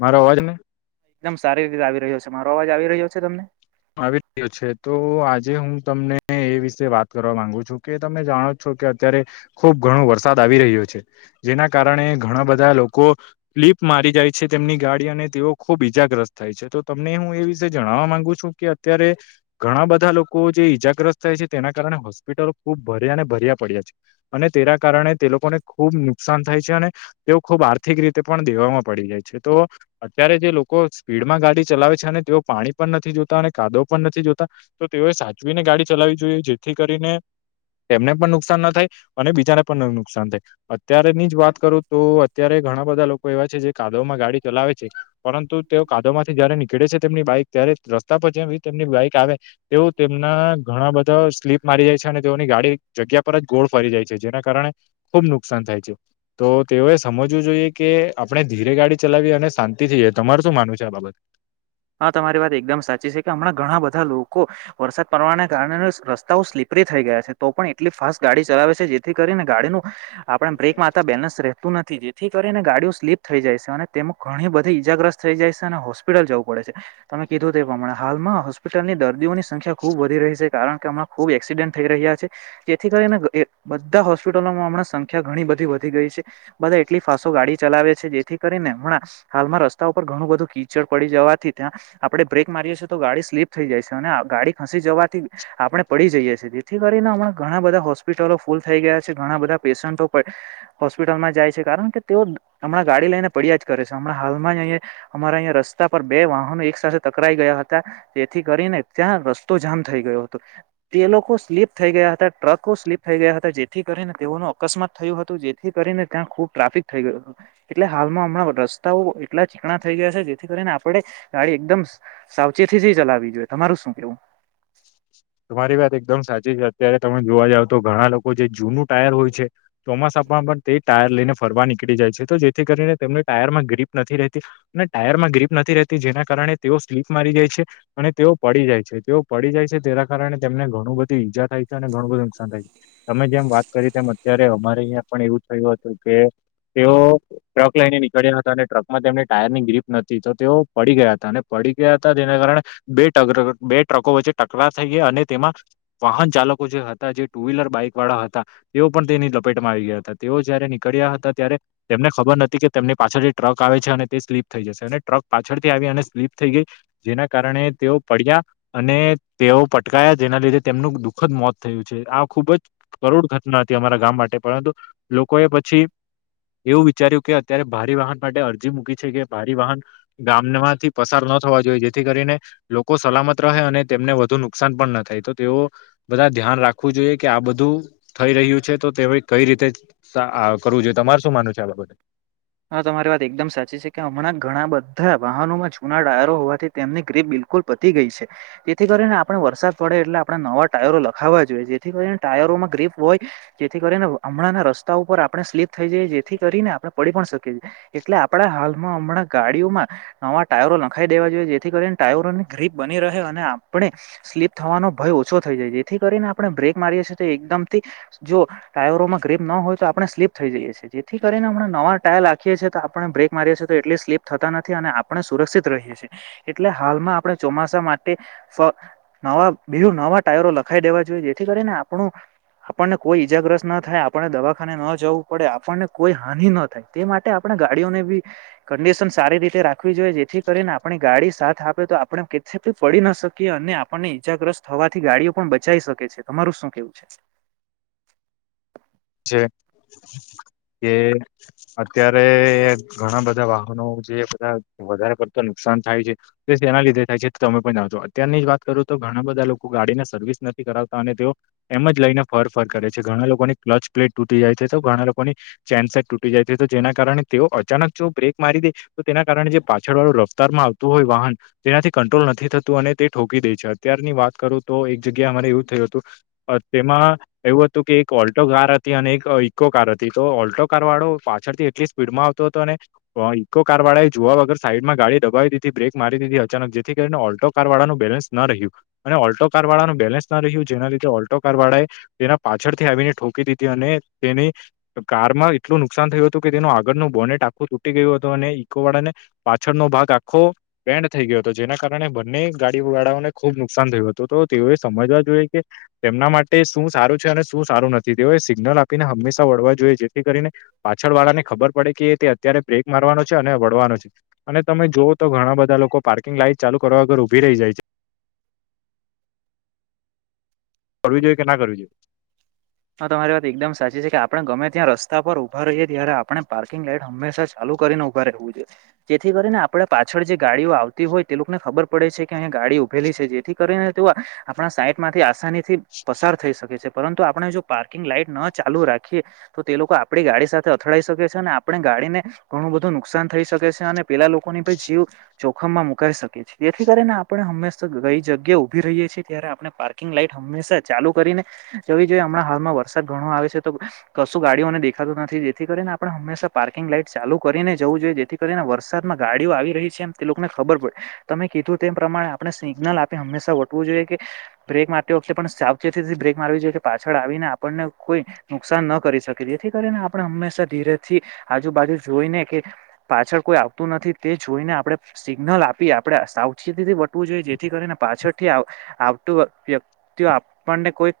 મારો અવાજને એકદમ સારી રીતે આવી રહ્યો છે. મારો અવાજ આવી રહ્યો છે તમને? આવી રહ્યો છે. તો આજે હું તમને એ વિશે વાત કરવા માંગુ છું, કે તમે જાણો જ છો કે અત્યારે ખુબ ઘણો વરસાદ આવી રહ્યો છે, જેના કારણે ઘણા બધા લોકો [unintelligible] [unintelligible] મારી જાય છે તેમની ગાડી અને તેઓ ખુબ ઈજાગ્રસ્ત થાય છે. તો તમને હું એ વિશે જણાવવા માંગુ છું કે કે અત્યારે ઘણા બધા લોકો જે ઈજાગ્રસ્ત થાય છે તેના કારણે હોસ્પિટલો ખૂબ ભર્યા ને ભર્યા પડ્યા છે. અને તેના કારણે તે લોકોને ખુબ નુકસાન થાય છે અને તેઓ ખુબ આર્થિક રીતે પણ દે વા પડી જાય છે. તો અત્યારે જે લોકો સ્પીડમાં ગાડી ચલાવે છે અને તેઓ પાણી પણ નથી જોતા અને કાદવ પણ નથી જોતા તો તેઓએ સાચવીને ગાડી ચલાવી જોઈએ, જેથી કરીને એમને પણ નુકસાન ન થાય અને બીજાને પણ ન નુકસાન થાય. અત્યારેની જ વાત કરું તો અત્યારે ઘણા બધા લોકો એવા છે જે કા દવમાં ગાડી ચલાવે છે, પરંતુ તેઓ કાદવ માંથી જયારે નીકળે છે તેમની બાઈક ત્યારે જ રસ્તા પર જેવી તેમની બાઈક આવે તેઓ તેમના ઘણા બધાઓ સ્લીપ મારી જાય છે, અને તેઓની ગાડી જગ્યા પર ગોળ ફરી જાય છે, જેના કારણે ખુબ નુકસાન થાય છે. તો તેઓએ સમજવું જોઈએ કે આપણે આપણે ધીરે ગાડી ચલાવીએ અને શાંતિ થી જાય. તમાર શું માનવું છે આ બાબત? હા તમારી વાત એકદમ સાચી છે, કે હમણાં ઘણા બધા લોકો વરસાદ પડવાના કારણે રસ્તાઓ સ્લીપ પ્રી થઈ ગયા છે તો પણ એટલી ફાસ્ટ ગાડી ચલાવે છે જેથી કરીને ગાડીનું આપણા બ્રેક મારતા બેલેન્સ રહેતું નથી જેથી ક રીને ગાડીઓ સ્લીપ થઈ જાય છે, અને તેમો ઘણી બધી ઈજાગ્રસ્ત થઈ જાય છે, અને હોસ્પિટલ જવું પડે છે. તમે કીધું તે પ્રમાણે હાલમાં હોસ્પિટલની દર્દીઓની સંખ્યા ખુબ વધી રહી છે કારણ કે હમણાં ખુબ એક્સિડેન્ટ થઈ રહ્યા છે. જેથી કરીને બધા હોસ્પિટલોમાં હમણાં સંખ્યા ઘણી બધી વધી ગઈ છે. બધા એટલી ફાસો ગાડી ચલાવે છે, જેથી કરીને હમણા હાલમાં રસ્તા ઉપર ઘણું બધું કીચડ પડી જવાથી ત્યાં આપણે બ્રેક મારીએ છીએ તો ગાડી સ્લીપ થઈ જાય સે, અને ગાડી ખસી જવા થી આપણે પડી જઈએ છીએ. જેથી કરીને હમણાં ઘણા બધા હોસ્પિટલો ફૂલ થઈ ગયા છે, ઘણા બધા પેશન્ટો પણ હોસ્પિટલમાં જાય છે. કારણ કે તેઓ હમણાં ગાડી લઈને પડ્યા જ કરે છે. હમણાં હાલમાં જ અહીયા અમારા અહિયાં રસ્તા પર બે વાહનો એક સાથે ટકરાઈ ગયા હતા, તેથી કરીને ત્યાં રસ્તો જામ થઈ ગયો હતો. તે લોકો સ્લીપ થઈ ગયા હતા, ટ્રકો સ્લીપ થઈ ગયા હતા, જેથી કરીને તેઓનો અકસ્માત થયું હતું, જેથી કરીને ત્યાં ખુબ ટ્રાફિક થઈ ગયો હતું, એટલે હાલમાં હમણા રસ્તાઓ એટલા ચીકણા થઈ ગયા છે જેથી કરીને આ પડે ગાડી એકદમ સાવચેતીથી ચલાવી જોઈએ તમારું શું કેવું [inaudible] તમારી વાત એકદમ સાચી છે અત્યારે તમે જોવા જાવ તો ઘણા લોકો જે જૂનું ટાયર હોય છે ચોમાસા પણ તે ટાયર લઈને ફરવા નીકળી જાય છે તો જેથી કરીને તેમની ટાયર માં ગ્રીપ નથી રહેતી અને ટાયર માં ગરીપ નથી રહેતી જેના કારણે તેઓ સ્લીપ મારી જાય છે અને તેઓ પડી જાય છે તેઓ પડી જાય છે તેના કારણે તેમને ઘણું બધી ઈજા થાય છે અને ઘણું બધું નુકસાન થાય છે તમે જેમ વાત કરી તેમ અત્યારે અમારે અહં પણ એવું થયું હતું કે તેઓ ટ્રક લઈને નીકળ્યા હતા અને ટ્રકમાં તેમને ટાયર ની ગ્રીપ નથી તો તેઓ પડી ગયા હતા અને પડી ગયા હતા તેના કારણે બેટગ બેટ ટ્રકો વચ્ચે ટકરા થઈ ગયા અને તેમાં વાહન ચાલકો જે હતા જે ટુ વ્હીલર બાઈક વાળા હતા તેઓ પણ તેની લપેટમાં આવી ગયા હતા તેઓ જયારે નીકળ્યા હતા ત્યારે તેમને ખબર નથી કે તેમની પાછળ જે ટ્રક આવે છે તે સ્લીપ થઈ જશે અને ટ્રક પાછળથી આવી અને સ્લીપ થઈ ગઈ જેના કારણે તેઓ પડ્યા અને તેઓ પટકાયા જેના લીધે તેમનું દુઃખદ મોત થયું છે આ ખુબ જ કરુડ ઘટના હતી અરા ગામ માટે પરંતુ લોકો એ પછી એવું વિચાર્યું કે અત્યારે ભારે વાહન માટે અરજી મૂકી છે કે ભારી વાહન ગામમાંથી પસાર થવા જોઈએ જેથી કરીને લોકો સલામત અને તેમને વધુ નુકસાન પણ ન થાય તો તેઓ બધા ધ્યાન રાખવું જોઈએ કે આ બધું થઈ રહ્યું છે તો તે કઈ રીતે કરવું જોઈએ તમાર શું માનું છે આ બાબતે હા થ વાહનોમાં જૂના ડાયરો હોવાથી તેમની ગ્રીપ બિલકુલ પતી ગઈ છે જેથી કરીને આપણે વરસાદ પડે એટલે આપણે નવા ટાયરો નખાવા જોઈએ જેથી કરીને ટાયરોમાં ગ્રીપ હોય જેથી કરીને હમણાંના રસ્તા ઉપર આપણે સ્લીપ થઈ જઈએ જેથી કરીને આપણે પડી પણ શકી છીએ એટલે આપડા હાલમાં હમણાં ગાડીઓમાં નવા ટાયરો નખાઈ દેવા જોઈએ જેથી કરીને ટાયરોની ગ્રીપ બની રહે અને આપણે સ્લીપ થવાનો ભય ઓછો થઈ જાય જેથી કરીને આપણે બ્રેક મારી થી જો ટાયરોમાં ગપ ન હોય તો આપણે સ્લીપ થઈ જઈએીએ જેથી કરીને નવા ટાયર લખીએ છીએ તો આપણે બ્રેક મારીએ છીએ તો એટલી સ્લીપ થતા નથી અને આપણે સુરક્ષિત રહીએ છીએ એટલે હાલમાં આપણે ચોમાસા માટે ન બીજું નવા ટાયરો નખાઈ દેવા જોઈએ જેથી કરીને આપણું આપણને કોઈ ઈજાગ્રસ્ત ના થાય આપણને દવાખાને ન જવું પડે આપણને કોઈ હાનિ ન તે માટે આપણે ગાડીઓને બી કડિશન સારી રીતે રાખવી જોઈએ જેથી કરીને આપણી ગાડી સા તો આપણે કેી પડી ના શકીએ અને આપણને ઈજાગ્રસ્ત થવાથી ગાડીઓ પણ બચી શકે છે તમારું શું કેવું છે જી કે અત્યારે ઘણા બધા વાહનો જે બધા વધારે કરતા નુકસાન ાન થાય છે તેના લીધે થાય છે તો તમે પણ જાઓ છો અત્યારની જ વાત કરો તો ઘણા બધા લોકો ગાડી ના સર્વિસ નથી કરાવતા અને તેઓ એમ જ લઈને ફર ફર કરે છે ઘણા લોકોને ક્ચ પ્લેટ તૂટી જાય છે તો ઘણા લોકોની ચેનસેટ તૂટી જાય છે તો જેના કારણે તેઓ અચાનક જો બ્રેક મારી તો તેના કારણે જે પાછળ વાળું રફતારમાં આવતું હોય વાહન તેનાથી કંટ્રોલ નથી થતું અને તે ઠોકી દે છે અતારની વાત કરું તો એક જગ્યા અરે એવું થયું હતું તેમાં એવું હતું કે એક ઓ ઓ્ટો કાર હતી અને એક ઇકો કાર હતી તો ઓલ્ટો કાર વાળો પાછળથી એટલી સ્પીડ માં આવતો હતો અને ઇકો કાર વાળા એ જોવા વગર સાઈડમાં ગાડી દબાવી બ્રેક મારી દીધી અચાનક જેથી કરીને ઓલ્ટો કાર વાળાનુંું બેલેન્સ રહ્યું અને ઓલ્ટો કાર વાળાનું બેલેન્સ ના રહ્યું જેના લીધે ઓલ્ટો કાર વાળા એ તેના પાછળથી આવીનેો અને તેની કારમાં એટલું નુકસાન થયું હતું કે તેનું આગળ ન બોને ટ આખું તૂટી ગયું હતું અને ઈકોવાડા ને પાછળનોો ભાગ આખો વેડ થઈ ગયો હતો જેના કારણે બંને ગાડી વાડાઓને ખુબ નુકસાન થયું હતું તો તેઓએ સમજવા જોઈએ કે તેમના માટે શું સારું છે અને શું સારું નથી તેઓએ સિગ્નલ આપીને હંમેશા વળવા જોઈએ જેથી કરીને પાછળ વાળા ને ખબર પડે કે તે અત્યારે બ્રેક માર અને વડવાનો છે અને તમે જોુઓ તો ઘણા બધા લોકો પાર્કિંગ લાઈન ચાલુ કરવા વગર ઉભી રહી જાય છે હ કરવી જોઈએ કે ના કરવી જોઈએ હા તમારી વાત એકદમ સાચી છે કે આપડણે ગમે ત્યાં રસ્તા પર ઉભા રહીએ ત્યારે આપણે પાર્કિંગ લાઈટ હંમેશા ચાલુ ને ઉભું જોઈએ જેથી કરીને આપે પાછળ જે ગાડીઓ આવતી હોય તે લોકોને ખબર પડે છે કે અ ગાડી ઉેલી છે જેથી કરીને તે આપણા સાઈટ માંથી આસાની થી પસાર થઈ શકે છે પરંતુ આપણે જો પાર્કિંગ લાઈટ ન ચાલુ રાખીએ તો તે લોકો આપડી ગાડી સાથે અથડાઈ શકે છે અને આપણે ગાડીને ઘણું નુકસાન થઈ શકે છે અને પેલા લોકોને પણ જીવ જોખમમાં મુકાઈ શકે છે જેથી કરીને આપણે હંમેશા જગ્યા ઉભી રહી છીએ ત્યારે આપણે પાર્કિંગ લાઈટ હંમેા ચાલુ કરીને જવી જોઈએ હમણા વરસાદ ઘણો આવે છે તો કશું ગાડીઓને દેખાતું નથી, જેથી કરીને આપણે હંશા પાર્કિંગ લાઈટ ચાલુ કરી જવું જોઈએ જેથી કરીને વરસાદમાં ગાડીઓ આવી રહી છે એમ તે લોકોને ખબર પડે તમે કીધું તેમ પ્રમાણે આપણે સિગ્નલ આપે હંમેા વટવું જોઈએ કે બ્રેક મારતી વખતે પણ સાચેતીથી બ્રેક મારવી જોઈએ પાછળ આવીને આપને કોઈ નુકસાન ન કરી શકે જેથી કરીને આપણે હંમેશા ધીરે થી આજુબાજુ જોઈને પાછળ કોઈ આવતું નથી તે જોઈને આપણે સિગ્નલ આપી આપણે સાવચેતીથી વટવું જોઈએ કરીને પાછળથી આવતું વ્યક્તિઓ આપણને કોઈ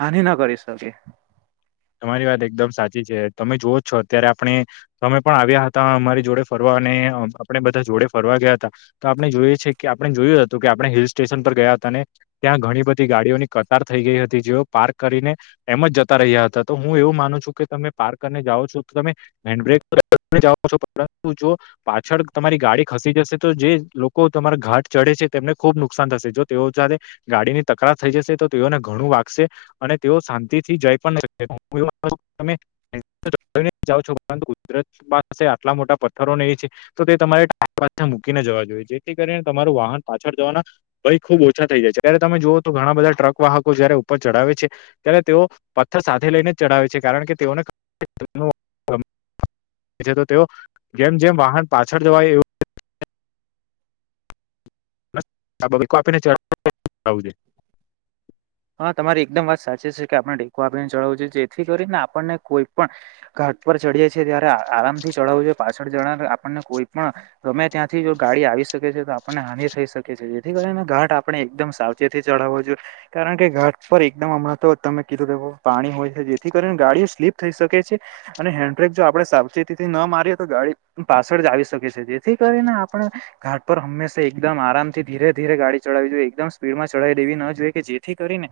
હાનિ ના કરીશ [unintelligible] તમારી વાત એકદમ સાચી છે તમે જોઓ છો અત્યારે આપણે તમે પણ આવ્યા હતા અમારી જોડે ફરવા અને આપણે બધા જોડે ફરવા ગયા હતા તો આપણે જોઈએ છે કે આપણે જોયું હતું કે આપણે હિલ સ્ટેશન પર ગયા અને ત્યાં ઘણી બધી ગાડીઓની કતાર થઈ ગઈ હતી જેઓ પાર્ક કરીને એમ જ જતા રહ્યા હતા. તો હું એવું માનું છું કે તમે પાર્ક કરીને જાઓ છો તો તમે હેન્ડબ્રેક જાઓ છો પરંતુ જો પાછળ તમારી ગાડી ખસી જશે તો જે લોકો તમારા ઘાટ ચડે છે તેમને ખુબ નુકસાન થશે જો તેઓ ગાડીની તકરાર થઈ જશે તો તેઓને ઘણું વાગશે અને તેઓ શાંતિ થી જઈ પણ [unintelligible] ત છો પરુ કુદરત પાસે આટલા મોટા પથ્થરો મકીને જવા જોઈએ જેથી કરીને તમારું વાહન પાછળ જવાના ખબ ઓછા થઈ જાય છે જ્યારે તમે જોુઓ તો ઘણા બધા ટ્રક વાહકો જયારે ઉપર ચઢાવે છે ત્યારે તેઓ પથ્થર સાથે લઈને ચડાવે છે કારણ કે તેઓને તો તેઓ જેમ જેમ વાહન પાછળ જવાય એવું આ બાબકો આપીને ચ હા તમારી એકદમ વાત સાચી છે કે આપણે ટેકો આપીને ચળવું જોઈએ જેથી કરીને આપણને કોઈ પણ ટ પર ચડી જાયી ત્યારે આરામથી ચડાવવું જોએ પાછળ જર આપણને કોઈ પણ રમે ત્યાંથી ગાડી આવી શકે છે તો આપણને હાનિ થઈ શકે છે જેથી કરીને ઘાટ આપણે એકદમ સાવચેતી ચડાવો જોઈએ. કારણ કે ઘાટ પર એકદમ હમણાં તો તમે કીધું લે પાણી હોય છે જેથી કરીને ગાડીઓ સ્લીપ થઈ શકે છે. અને હેન્ડબ્રેક જો આપડે સાવચેતીથી ના મારીએ તો ગાડી પાછળ જ આવી શકી છે જેથી કરીને આપણે ઘાટ પર હંમેશા એકદમ આરામથી ધીરે ધીરે ગાડી ચડાવવી જોઈએ એકદમ સ્પીડ માં ચડાવી દેવી ન જોઈએ કે જે કરીને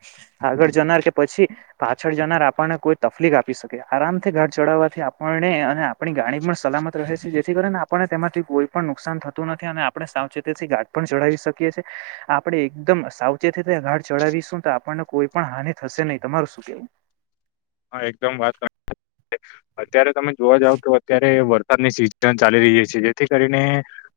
આગળ જનાર કે પછી પાછળ જનાર આપણને કોઈ તકલીક આપી શકે આરામથી ચડાવવાથી આપણને અને આપણી ગાણી પણ સલામત રહે છે જેથી કરીને આપણને તેમાંથી કોઈ પણ નુકસાન થતું નથી આપણે સાવચેથી ગા પણ ચડાવી શકીએીએ આપણેેમ સાવચેતીથીઢ ચડાવી શું તો આપણને કોઈ પણ હાનિ થશે નહી તમારું શું કેવું હા એકદમ વાત કર અત્યારે તમે જોવા જાવ કે અત્યારે વરસાદની સિઝન ચાલી રહી છે જેથી કરીને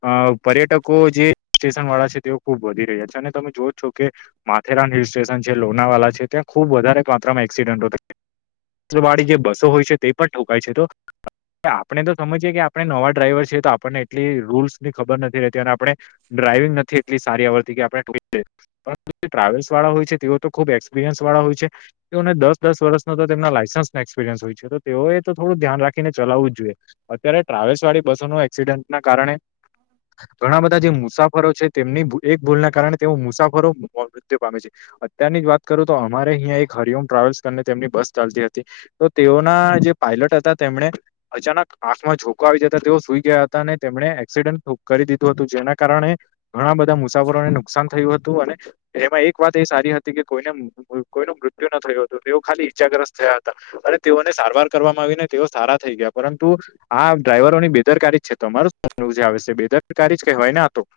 અ પર્યટકો જે સ્ટેશન વાળા છે તે ખુબ વધી રહ્યા છે અને તમે જો જ છો કે માથેરાન હિ સ્ટેશન છે, લોનાવાલા છે, ત્યાં ખૂબ વધારે માત્રામાં એક્સિડન્ટો વાળી જે બસો હોય છે તે પણ ઠકાય છે તો આપણે તો સમજીય કે આપણે નવા ડ્રાઈવર છએ તો આપણને એટલી રૂલ્સની ખબર નથી રહેતી અને આપણે ડ્રાઈવિંગ નથી એટલી સારી આવડતી કે આપ્રાવેલ્સ વાળો હોય છે તેઓ તો ખુબ એક્પિરિયન્સ વાળો હોય છે તેઓને દસ દસ વર્ષનો તો તેમના લાયસન્સ એક્સપિરયસ હોય છે તો તેઓએ તો થોડું ધ્યાન રાખીને ચલાવું જ જોઈએ અત્યારે આવેશવાળી બસોન એક્સિડેન્ટ ના કારણે ઘણા બધા જે મુસાફરો છે, તેમની એક ભૂલના કારણે તેઓ મુસાફરો મૃત્યુ પામે છે. અત્યારની જ વાત કરું તો અમારે અહીં એક હરિ ઓમ ટ્રાવેલ્સ તેમની બસ ચાલતી હતી તો તેઓના જે પાયલટ હતા તેમને અચાનક આંખમાં જોખ આવી જતા તેઓ સુઈ ગયા હતા અને તેમણે એક્સિડન્ટ કરી દીધું હતું જેના કારણે ઘણા બધા મુસાફરોને નુકસાન થયું હતું. અને એમાં એક વાત એ સારી હતી કે કોઈને કોઈ ન મૃત્યુ ન થયો તેઓ ખાલી ઈજાગ્રસ્ત થયા હતા અને તેઓને સારવાર કરવામાં આવીને તેઓ સારા થઈ ગયા પરંતુ આ ડ્રાઈવરોની બેદરકારી જ છે તો તમારું આવે છે બેદરકારી જ કહેવાયને તો [inaudible]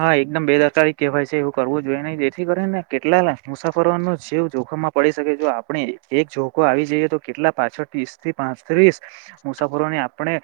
હા એકદમ બેદરકારી કહેવાય છે એવું કરવું જોઈએ નહી જેથી કરી ને કેટલા મુસાફરો ન જીવું જો જોખમ મા પડી શકે જો આપણે એક જોખો આવી જઈએ તો કેટલા પાછળ ત્રીસ થી પાંત્રીસ મુસા મુસાફરો ને આપણે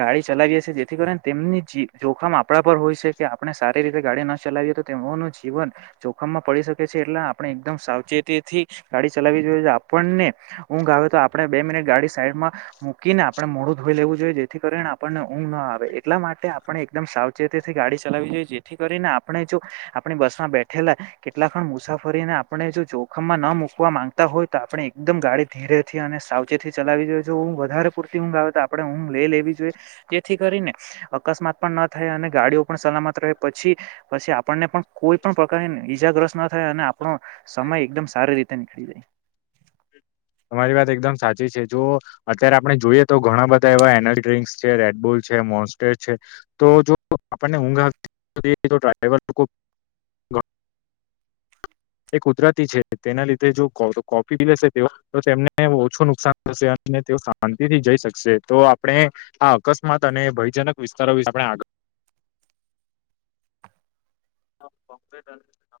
ગાડી ચલાવીએ છીએ જેથી કરીને તેમની જે જોખમ આપણા પર હોય છે કે આપણે સારી રીતે ગાડી ન ચલાવીએ તો તેઓનું જીવન જોખમમાં પડી શકે છે એટલે આપણે એકદમ સાવચેતી થી ગાડી ચલાવી જોવે આપણને ઊંઘ આવે તો આપણે બે મિનિટ ગાડી સાઈડમાં મૂકીને આપણે મોડું ધોઈ લેવું જોઈએ જેથી કરીને આપણને ઊંઘ ન આવે એટલા માટે આપણે એકદમ સાવચેતીથી ગાડી ચલાઈએ જેથી કરીને આપણે જો આપણી બસમાં બેઠેલા કેટલા પણ મુસાફરીને આપણે જો જોખમમાં ન મુકવા માંગતા હોય તો આપણે એકદમ ગાડી ધીરે થી અને સાવચેતીથી ચલાવી જો જો હું વધારે પ ઊઘ આવે તો આપણે ઊઘ લે લેવી જોઈએ જેથી કરીને અકસ્માત પણ ન થાય અને ગાડીઓ સલામત રહે પછી પછી આપણને પણ કોઈ પણ પ્રકારની ઈજાગ્રસ્ત ના થાય અને આપો સમય એકદમ સારી રીતે નીકળી જાય તમારી વાત એકદમ સાચી છે જો અત્યારે આપણે જોઈએ તો ઘણા બધા એવા એનર્જી ડ્રિન્ક્સ છે રેડબોલ છે કોસટેટ છે તો જો આપને ઊંઘઈ તો ડ્રાઈવર બ એ કુદરતી છે તેના લીધે જો કો કોફી બી લશે તેમને ઓછું નુકસાન થશે ને તેઓ શાંતિ થી જઈ શકશે તો આપણે આ અકસ્માત અને ભયજનક વિસ્તારો વિશે આપણે આ હ [inaudible] હ બ્બ [inaudible]